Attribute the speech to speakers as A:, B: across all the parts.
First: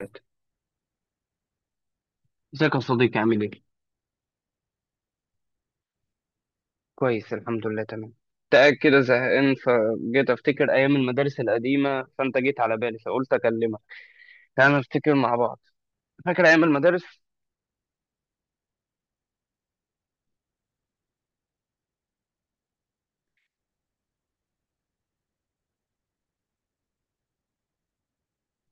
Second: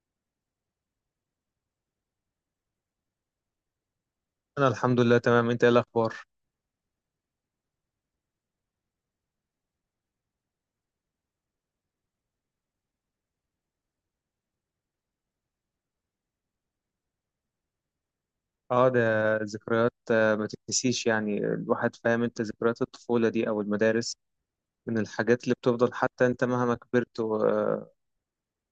A: الوقت. ازيك يا صديقي، عامل ايه؟
B: انا الحمد لله تمام. انت ايه الاخبار؟
A: كويس، الحمد لله، تمام. تأك كده زهقان فجيت أفتكر أيام المدارس القديمة، فأنت جيت على بالي فقلت أكلمك. تعالى نفتكر مع بعض. فاكر أيام المدارس؟
B: اه، ده ذكريات. ما تتنسيش يعني. الواحد فاهم انت، ذكريات الطفولة دي او المدارس من الحاجات اللي بتفضل. حتى انت مهما كبرت و... آه،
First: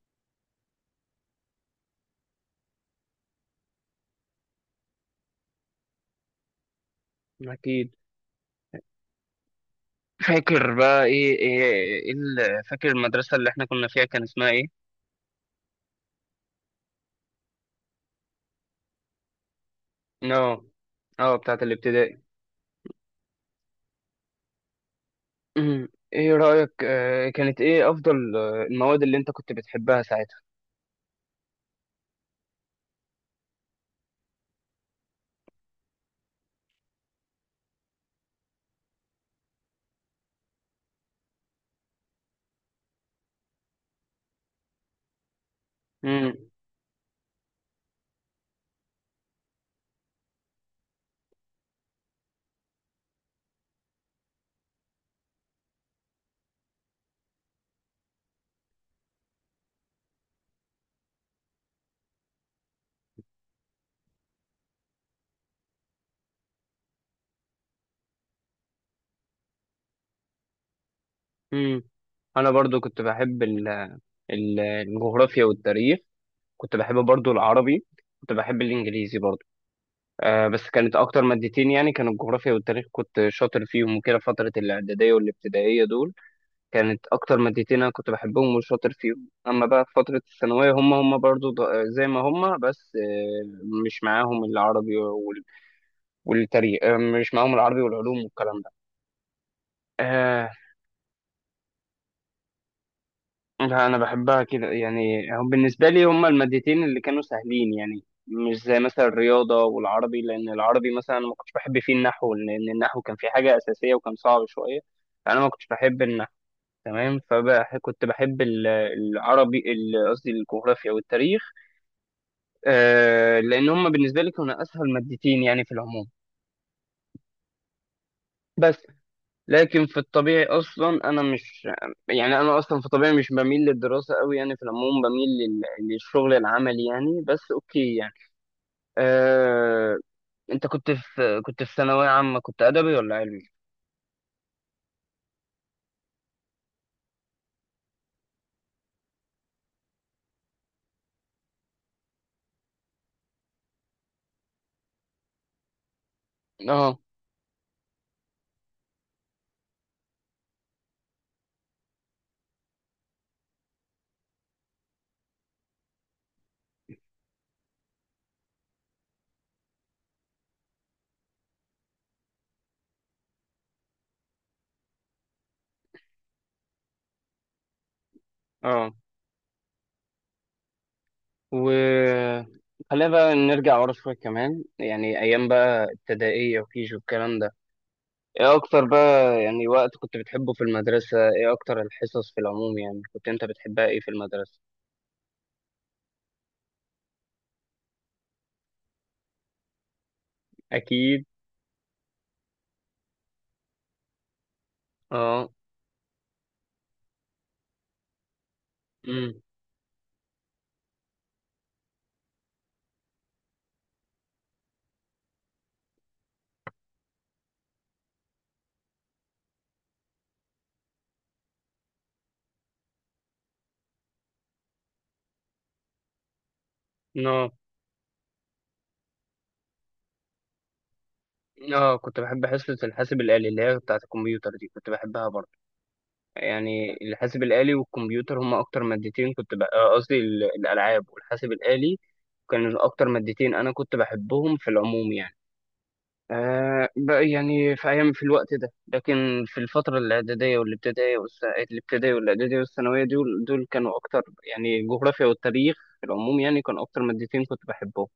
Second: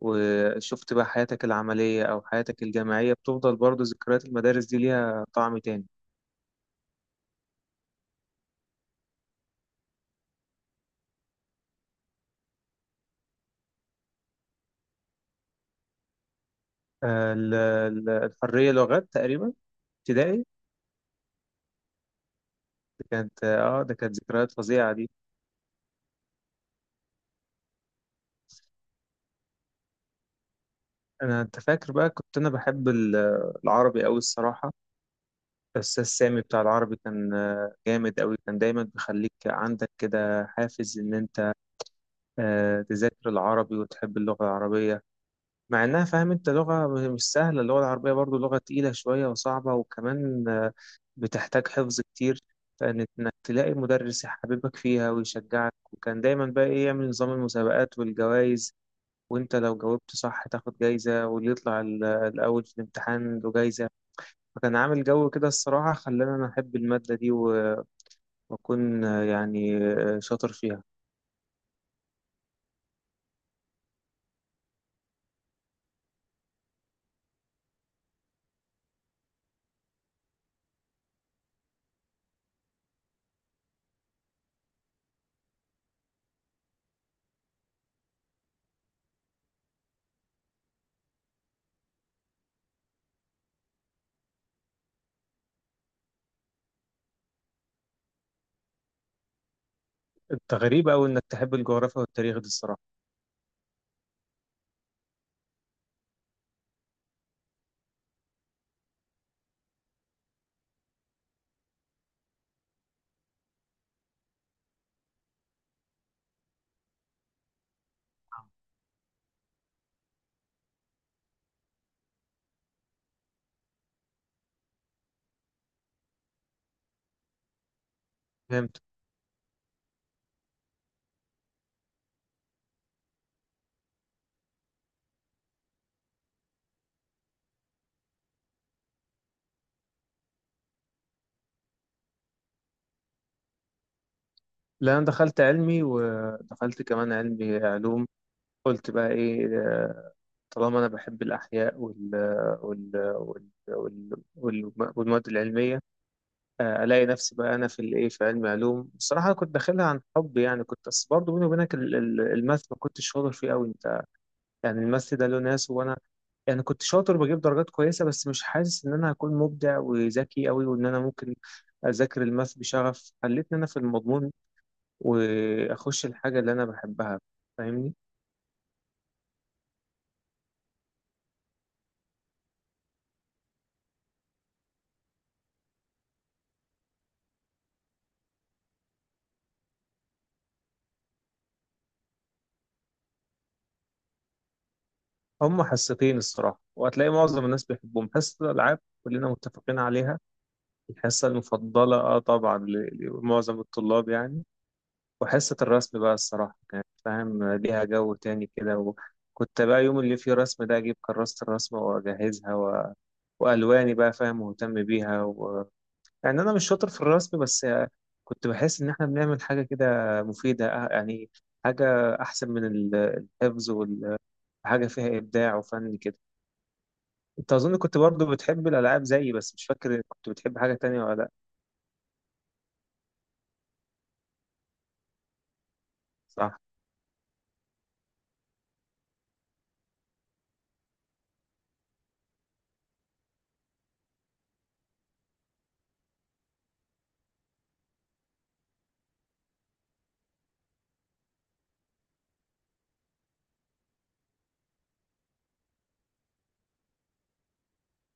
B: وشفت بقى حياتك العملية او حياتك الجامعية، بتفضل برضو ذكريات المدارس دي ليها طعم تاني.
A: أكيد. فاكر بقى فاكر المدرسة اللي إحنا كنا فيها كان اسمها إيه؟
B: الحرية لغات تقريبا، ابتدائي.
A: آه. آه، بتاعت الابتدائي.
B: كانت ده كانت ذكريات فظيعة دي.
A: إيه رأيك؟ كانت إيه أفضل المواد اللي أنت كنت بتحبها ساعتها؟
B: انا انت فاكر بقى، كنت انا بحب العربي قوي الصراحة. الأستاذ سامي بتاع العربي كان جامد أوي. كان دايما بيخليك عندك كده حافز إن أنت تذاكر العربي وتحب اللغة العربية. مع إنها فاهم
A: أمم،
B: أنت لغة مش سهلة، اللغة العربية برضو لغة تقيلة شوية وصعبة، وكمان بتحتاج حفظ كتير. فإن إنك تلاقي مدرس يحببك فيها ويشجعك، وكان دايما بقى إيه، يعمل نظام المسابقات والجوائز، وأنت لو جاوبت صح تاخد جايزة، واللي يطلع الأول في الامتحان له جايزة. فكان عامل جو كده الصراحة، خلاني أنا أحب المادة دي وأكون يعني شاطر فيها.
A: أمم. أنا برضو كنت بحب الجغرافيا والتاريخ. كنت بحب برضو العربي. كنت بحب الانجليزي برضو. بس كانت اكتر مادتين، يعني كانوا الجغرافيا والتاريخ، كنت شاطر فيهم، وكده فترة الاعدادية والابتدائية دول كانت اكتر مادتين انا كنت بحبهم وشاطر فيهم. اما بقى في فترة الثانوية هم برضو زي ما هم، بس مش معاهم العربي والتاريخ. مش معاهم العربي والعلوم والكلام ده. آه.
B: أنت غريب أوي إنك تحب الجغرافيا والتاريخ دي الصراحة.
A: لا، انا بحبها كده، يعني هم بالنسبه لي هم المادتين اللي كانوا سهلين، يعني مش زي مثلا الرياضه والعربي، لان العربي مثلا أنا ما كنتش بحب فيه النحو، لان النحو كان فيه حاجه اساسيه وكان صعب شويه. انا ما كنتش بحب النحو. تمام، فكنت بحب قصدي الجغرافيا والتاريخ. لان هم بالنسبه لي كانوا اسهل مادتين، يعني في العموم.
B: فهمت.
A: بس. لكن في الطبيعي اصلا انا مش، يعني انا اصلا في طبيعي مش بميل للدراسه قوي، يعني في العموم بميل للشغل العملي، يعني بس اوكي يعني. آه... انت كنت في ثانويه عامه كنت ادبي ولا علمي؟
B: لا، أنا دخلت علمي، ودخلت كمان علمي علوم. قلت بقى إيه، طالما أنا بحب الأحياء وال وال وال وال وال- والمواد العلمية،
A: اه.
B: ألاقي نفسي بقى أنا في الإيه، في علمي علوم. الصراحة كنت داخلها عن حب يعني، كنت بس برضه بيني وبينك الماث ما كنتش شاطر فيه أوي أنت. يعني الماث ده له ناس، وأنا يعني كنت شاطر بجيب درجات كويسة، بس مش حاسس إن أنا هكون مبدع وذكي أوي، وإن أنا ممكن أذاكر الماث بشغف خلتني أنا في المضمون وأخش الحاجة اللي أنا بحبها. فاهمني؟
A: اه، و خلينا بقى نرجع ورا شويه كمان، يعني ايام بقى ابتدائيه وكيجي والكلام ده. ايه اكتر بقى يعني وقت كنت بتحبه في المدرسه؟ ايه اكتر الحصص في العموم، يعني كنت انت بتحبها ايه في المدرسه؟
B: هما حصتين الصراحة، وهتلاقي معظم الناس بيحبهم. حصة الألعاب كلنا متفقين عليها،
A: اكيد.
B: الحصة المفضلة آه طبعا لمعظم الطلاب يعني.
A: اه.
B: وحصة الرسم بقى الصراحة، كانت فاهم ليها جو تاني كده. وكنت بقى يوم اللي فيه رسم ده أجيب كراسة الرسمة وأجهزها وألواني بقى، فاهم، مهتم بيها يعني أنا مش شاطر في الرسم، بس كنت بحس إن إحنا بنعمل حاجة كده مفيدة، يعني حاجة أحسن من الحفظ، وحاجة فيها إبداع وفن كده.
A: امم.
B: أنت أظن كنت برضو بتحب الألعاب زيي، بس مش فاكر كنت بتحب حاجة تانية ولا لأ.
A: اه، كنت بحب حصة الحاسب الآلي اللي هي بتاعة الكمبيوتر دي، كنت بحبها برضه.
B: صح؟
A: يعني الحاسب الآلي والكمبيوتر هما أكتر مادتين كنت بقى، قصدي الألعاب والحاسب الآلي، كانوا أكتر مادتين أنا كنت بحبهم في العموم يعني. بقى يعني في أيام في الوقت ده، لكن في الفترة الإعدادية والابتدائية الابتدائية والإعدادية والثانوية دول كانوا أكتر، يعني الجغرافيا والتاريخ، في العموم يعني كانوا أكتر مادتين كنت بحبهم.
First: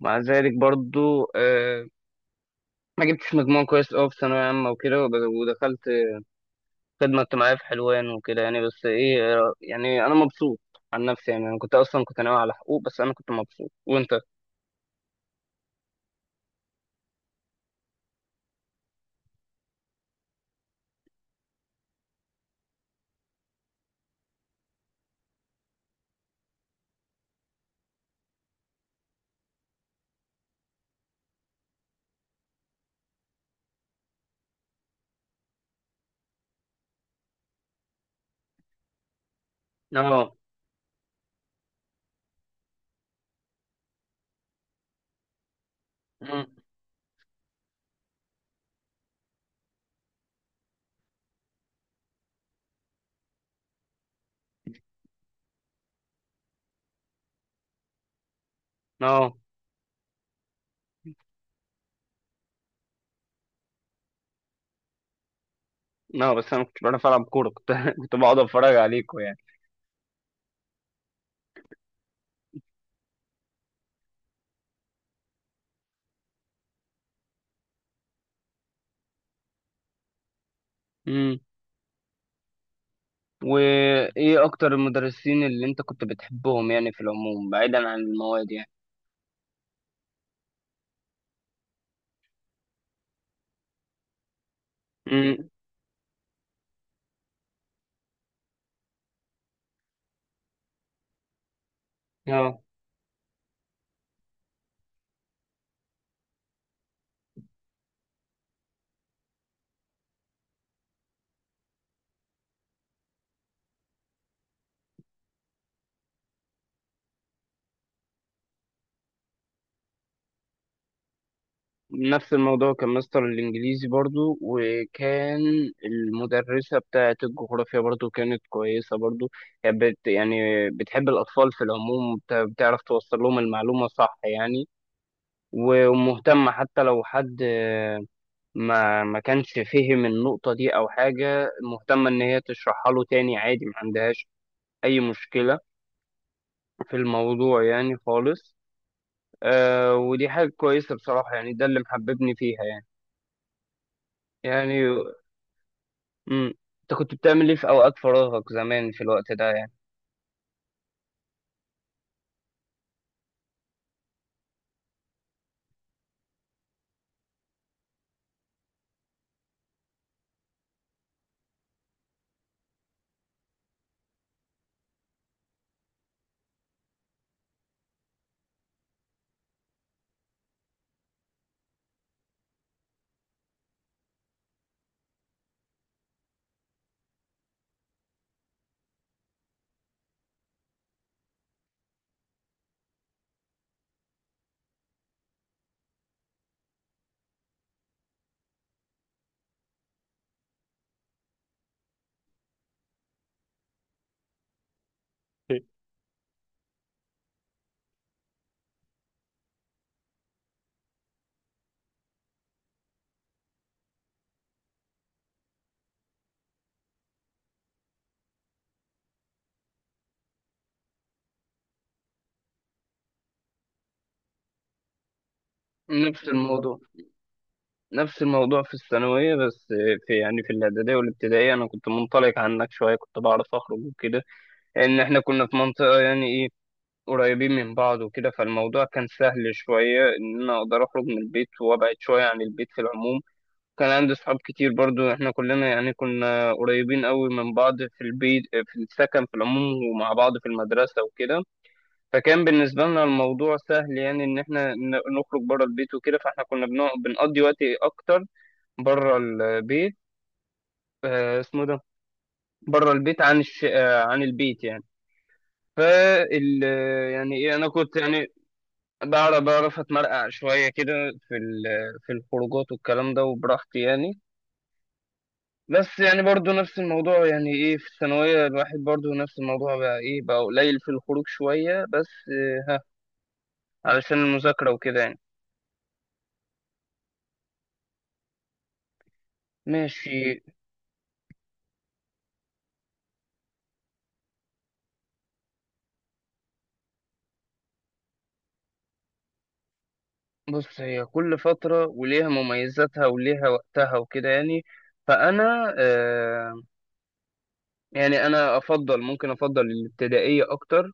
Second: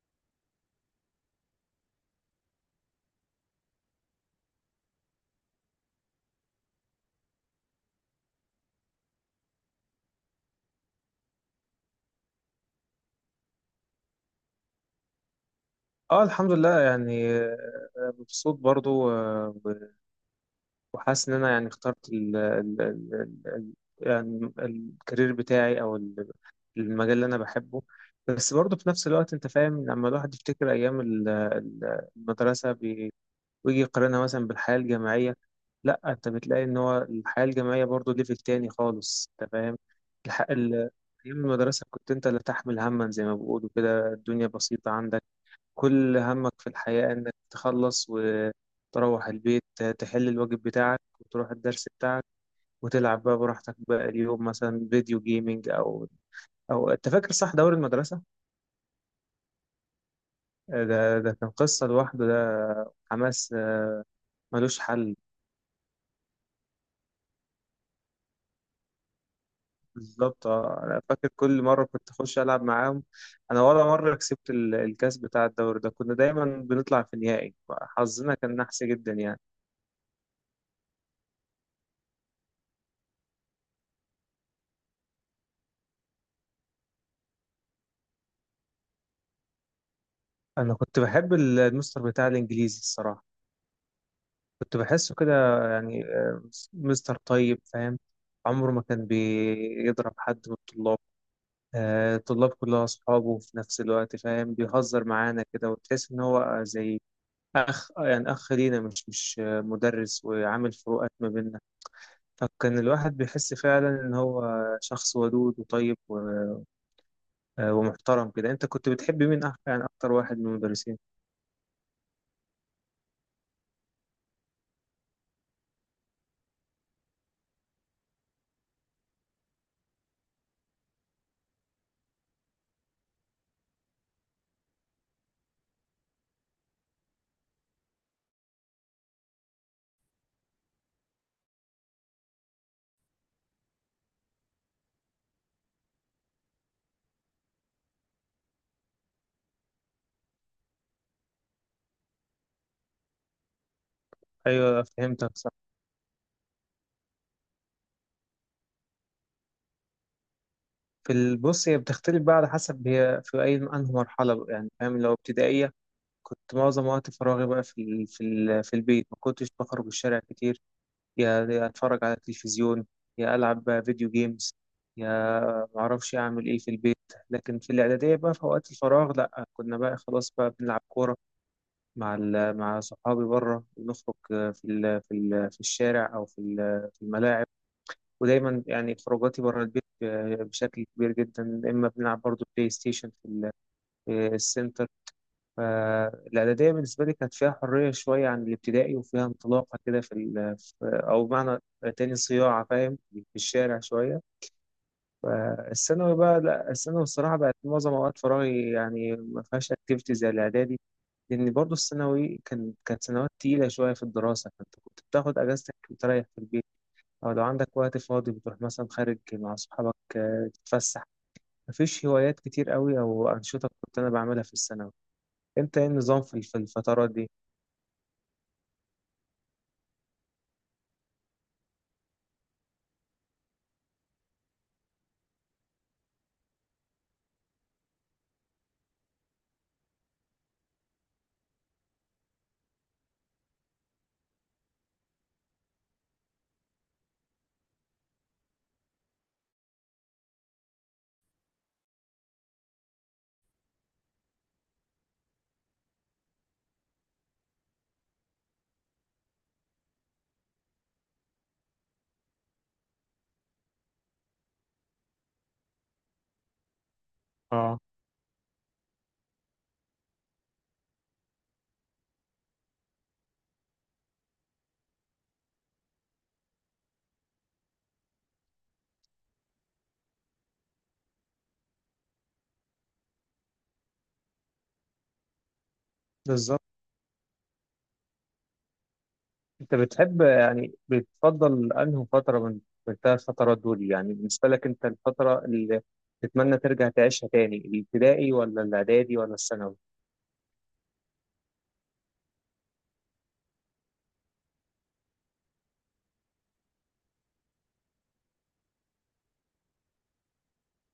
A: مع ذلك برضو ما جبتش مجموع كويس أوي في ثانوية عامة وكده، ودخلت خدمة اجتماعية في حلوان وكده، يعني بس إيه، يعني أنا مبسوط عن نفسي، يعني أنا كنت أصلا كنت ناوي على حقوق، بس أنا كنت مبسوط. وأنت؟
B: اه، الحمد لله يعني، مبسوط برضو. وحاسس ان انا يعني اخترت ال ال ال ال يعني الكارير بتاعي او المجال اللي انا بحبه. بس برضه في نفس الوقت انت فاهم، لما الواحد يفتكر ايام المدرسه ويجي يقارنها مثلا بالحياه الجامعيه، لا انت بتلاقي ان هو الحياه الجامعيه برضه ليفل تاني خالص، انت فاهم.
A: آه.
B: الح- ال- ايام المدرسه كنت انت اللي تحمل هما زي ما بيقولوا كده، الدنيا بسيطه عندك. كل
A: مم.
B: همك في الحياة إنك تخلص وتروح البيت، تحل الواجب بتاعك وتروح الدرس بتاعك وتلعب بقى براحتك بقى اليوم، مثلا فيديو جيمينج أو أو، أنت فاكر صح دوري المدرسة؟
A: آه،
B: ده كان قصة لوحده، ده حماس ملوش حل.
A: آه، بس أنا كنت بعرف ألعب كورة، كنت كنت بقعد أتفرج عليكوا يعني.
B: بالظبط آه. أنا فاكر كل مرة كنت أخش ألعب معاهم، أنا ولا مرة كسبت الكاس بتاع الدوري ده. كنا دايما بنطلع في النهائي، حظنا كان نحس جدا يعني.
A: مم. وإيه أكتر المدرسين اللي أنت كنت بتحبهم، يعني في العموم بعيدا عن المواد يعني؟
B: أنا كنت بحب المستر بتاع الإنجليزي الصراحة. كنت بحسه كده،
A: مم.
B: يعني مستر طيب، فاهم، عمره ما كان بيضرب حد من الطلاب. الطلاب
A: آه.
B: كلها أصحابه في نفس الوقت، فاهم، بيهزر معانا كده وتحس إن هو زي أخ، يعني أخ لينا، مش مدرس وعامل فروقات ما بيننا. فكان الواحد بيحس فعلا إن هو شخص ودود وطيب ومحترم كده. أنت كنت بتحب مين يعني أكتر واحد من المدرسين؟
A: نفس الموضوع، كان مستر الإنجليزي برضو، وكان المدرسة بتاعة الجغرافيا برضو كانت كويسة برضو، يعني يعني بتحب الأطفال في العموم، بتعرف توصل لهم المعلومة صح يعني، ومهتمة، حتى لو حد ما كانش فهم النقطة دي أو حاجة، مهتمة إن هي تشرحها له تاني عادي، ما عندهاش أي مشكلة في الموضوع يعني خالص. آه، ودي حاجة كويسة بصراحة، يعني ده اللي محببني فيها يعني،
B: أيوه،
A: يعني.
B: فهمتك.
A: امم. انت كنت بتعمل ايه في اوقات فراغك زمان في الوقت ده يعني؟
B: في البص، هي بتختلف بقى على حسب هي في أي أنهي مرحلة بقى يعني، فاهم، لو ابتدائية كنت معظم وقت فراغي بقى في البيت. ما كنتش بخرج الشارع كتير، يا يا أتفرج على التلفزيون، يا ألعب بقى فيديو جيمز، يا معرفش أعمل إيه في البيت. لكن في الإعدادية بقى، في وقت الفراغ لأ، كنا بقى خلاص بقى بنلعب كورة مع مع صحابي بره. بنخرج في في الشارع، أو في في الملاعب. ودايما يعني خروجاتي بره البيت بشكل كبير جدا. اما بنلعب برضو بلاي ستيشن في في السنتر. فالاعداديه بالنسبه لي كانت فيها حريه شويه عن الابتدائي، وفيها انطلاقه كده في او بمعنى تاني صياعه، فاهم، في الشارع شويه. فالثانوي بقى لا، الثانوي الصراحه بقت معظم اوقات فراغي يعني ما فيهاش اكتيفيتي زي الاعدادي، لان برضو الثانوي كانت سنوات تقيله شويه في الدراسه. فانت كنت بتاخد اجازتك وتريح في البيت، أو لو عندك وقت فاضي بتروح مثلا خارج مع أصحابك تتفسح. مفيش هوايات كتير قوي أو أنشطة كنت أنا بعملها في الثانوي. أنت إيه النظام
A: نفس
B: في
A: الموضوع.
B: الفترات دي؟
A: نفس الموضوع في الثانوية، بس في الإعدادية والابتدائية أنا كنت منطلق عنك شوية، كنت بعرف أخرج وكده، لأن إحنا كنا في منطقة، يعني إيه، قريبين من بعض وكده، فالموضوع كان سهل شوية إن أنا أقدر أخرج من البيت وأبعد شوية عن البيت في العموم. كان عندي صحاب كتير برضو، إحنا كلنا يعني كنا قريبين قوي من بعض في البيت، في السكن في العموم، ومع بعض في المدرسة وكده. فكان بالنسبة لنا الموضوع سهل، يعني إن إحنا نخرج بره البيت وكده، فإحنا كنا بنقضي وقت أكتر بره البيت. اسمه ده بره البيت عن عن البيت يعني. فال يعني إيه، أنا
B: اه،
A: كنت يعني بعرف أتمرقع شوية كده في ال... في الخروجات والكلام ده وبراحتي يعني. بس يعني برضو نفس الموضوع، يعني إيه، في الثانوية الواحد برضو نفس الموضوع بقى إيه، بقى قليل في الخروج شوية بس ها علشان المذاكرة وكده يعني.
B: بالظبط. أنت بتحب
A: ماشي.
B: يعني بتفضل أنهي فترة من من الثلاث فترات دول يعني، بالنسبة لك أنت الفترة اللي تتمنى ترجع تعيشها تاني، الابتدائي ولا الإعدادي ولا الثانوي؟
A: بص، هي كل فترة وليها مميزاتها وليها وقتها وكده يعني، فأنا يعني أنا أفضل، ممكن أفضل الابتدائية أكتر.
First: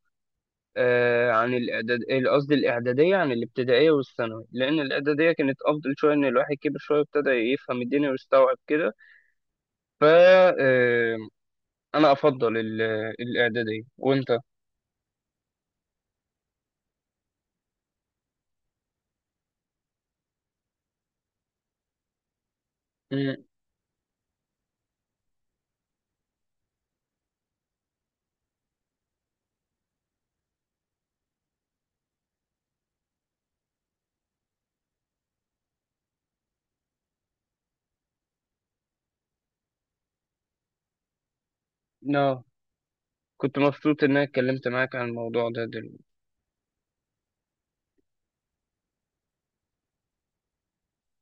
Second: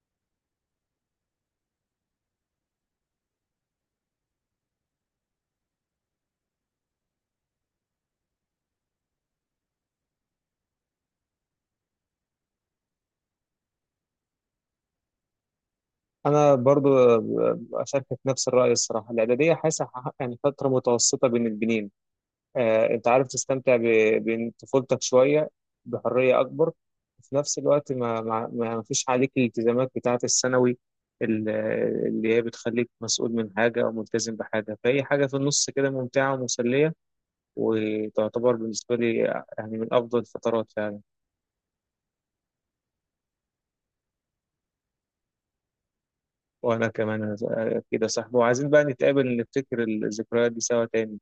A: عن قصدي الإعدادية، عن الابتدائية والثانوي، لأن الإعدادية كانت أفضل شوية، إن الواحد كبر شوية ابتدى يفهم الدنيا ويستوعب كده. ف آه، أنا أفضل الإعدادية. وأنت؟
B: انا برضو اشاركك نفس الراي الصراحه. الاعداديه حاسه يعني فتره متوسطه بين البنين. انت عارف
A: مم،
B: تستمتع بطفولتك شوية، بحرية أكبر، وفي نفس الوقت ما فيش عليك الالتزامات بتاعة الثانوي ال- اللي هي بتخليك مسؤول من حاجة أو ملتزم بحاجة. فهي حاجة في النص كده، ممتعة ومسلية، وتعتبر بالنسبة لي يعني من أفضل الفترات فعلا.
A: لا، كنت مبسوط إن أنا اتكلمت معاك عن الموضوع ده دلوقتي.
B: وأنا كمان. كده صاحبي، وعايزين بقى نتقابل نفتكر الذكريات دي سوا تاني.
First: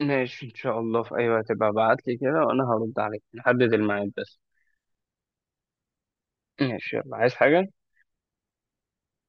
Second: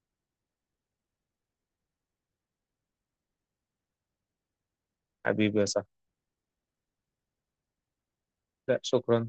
A: ماشي، إن شاء الله، في أي وقت بقى ابعتلي كده وأنا هرد عليك، نحدد الميعاد بس.
B: حبيبي يا صاحبي.
A: ماشي يلا، عايز حاجة؟
B: لا، شكرا.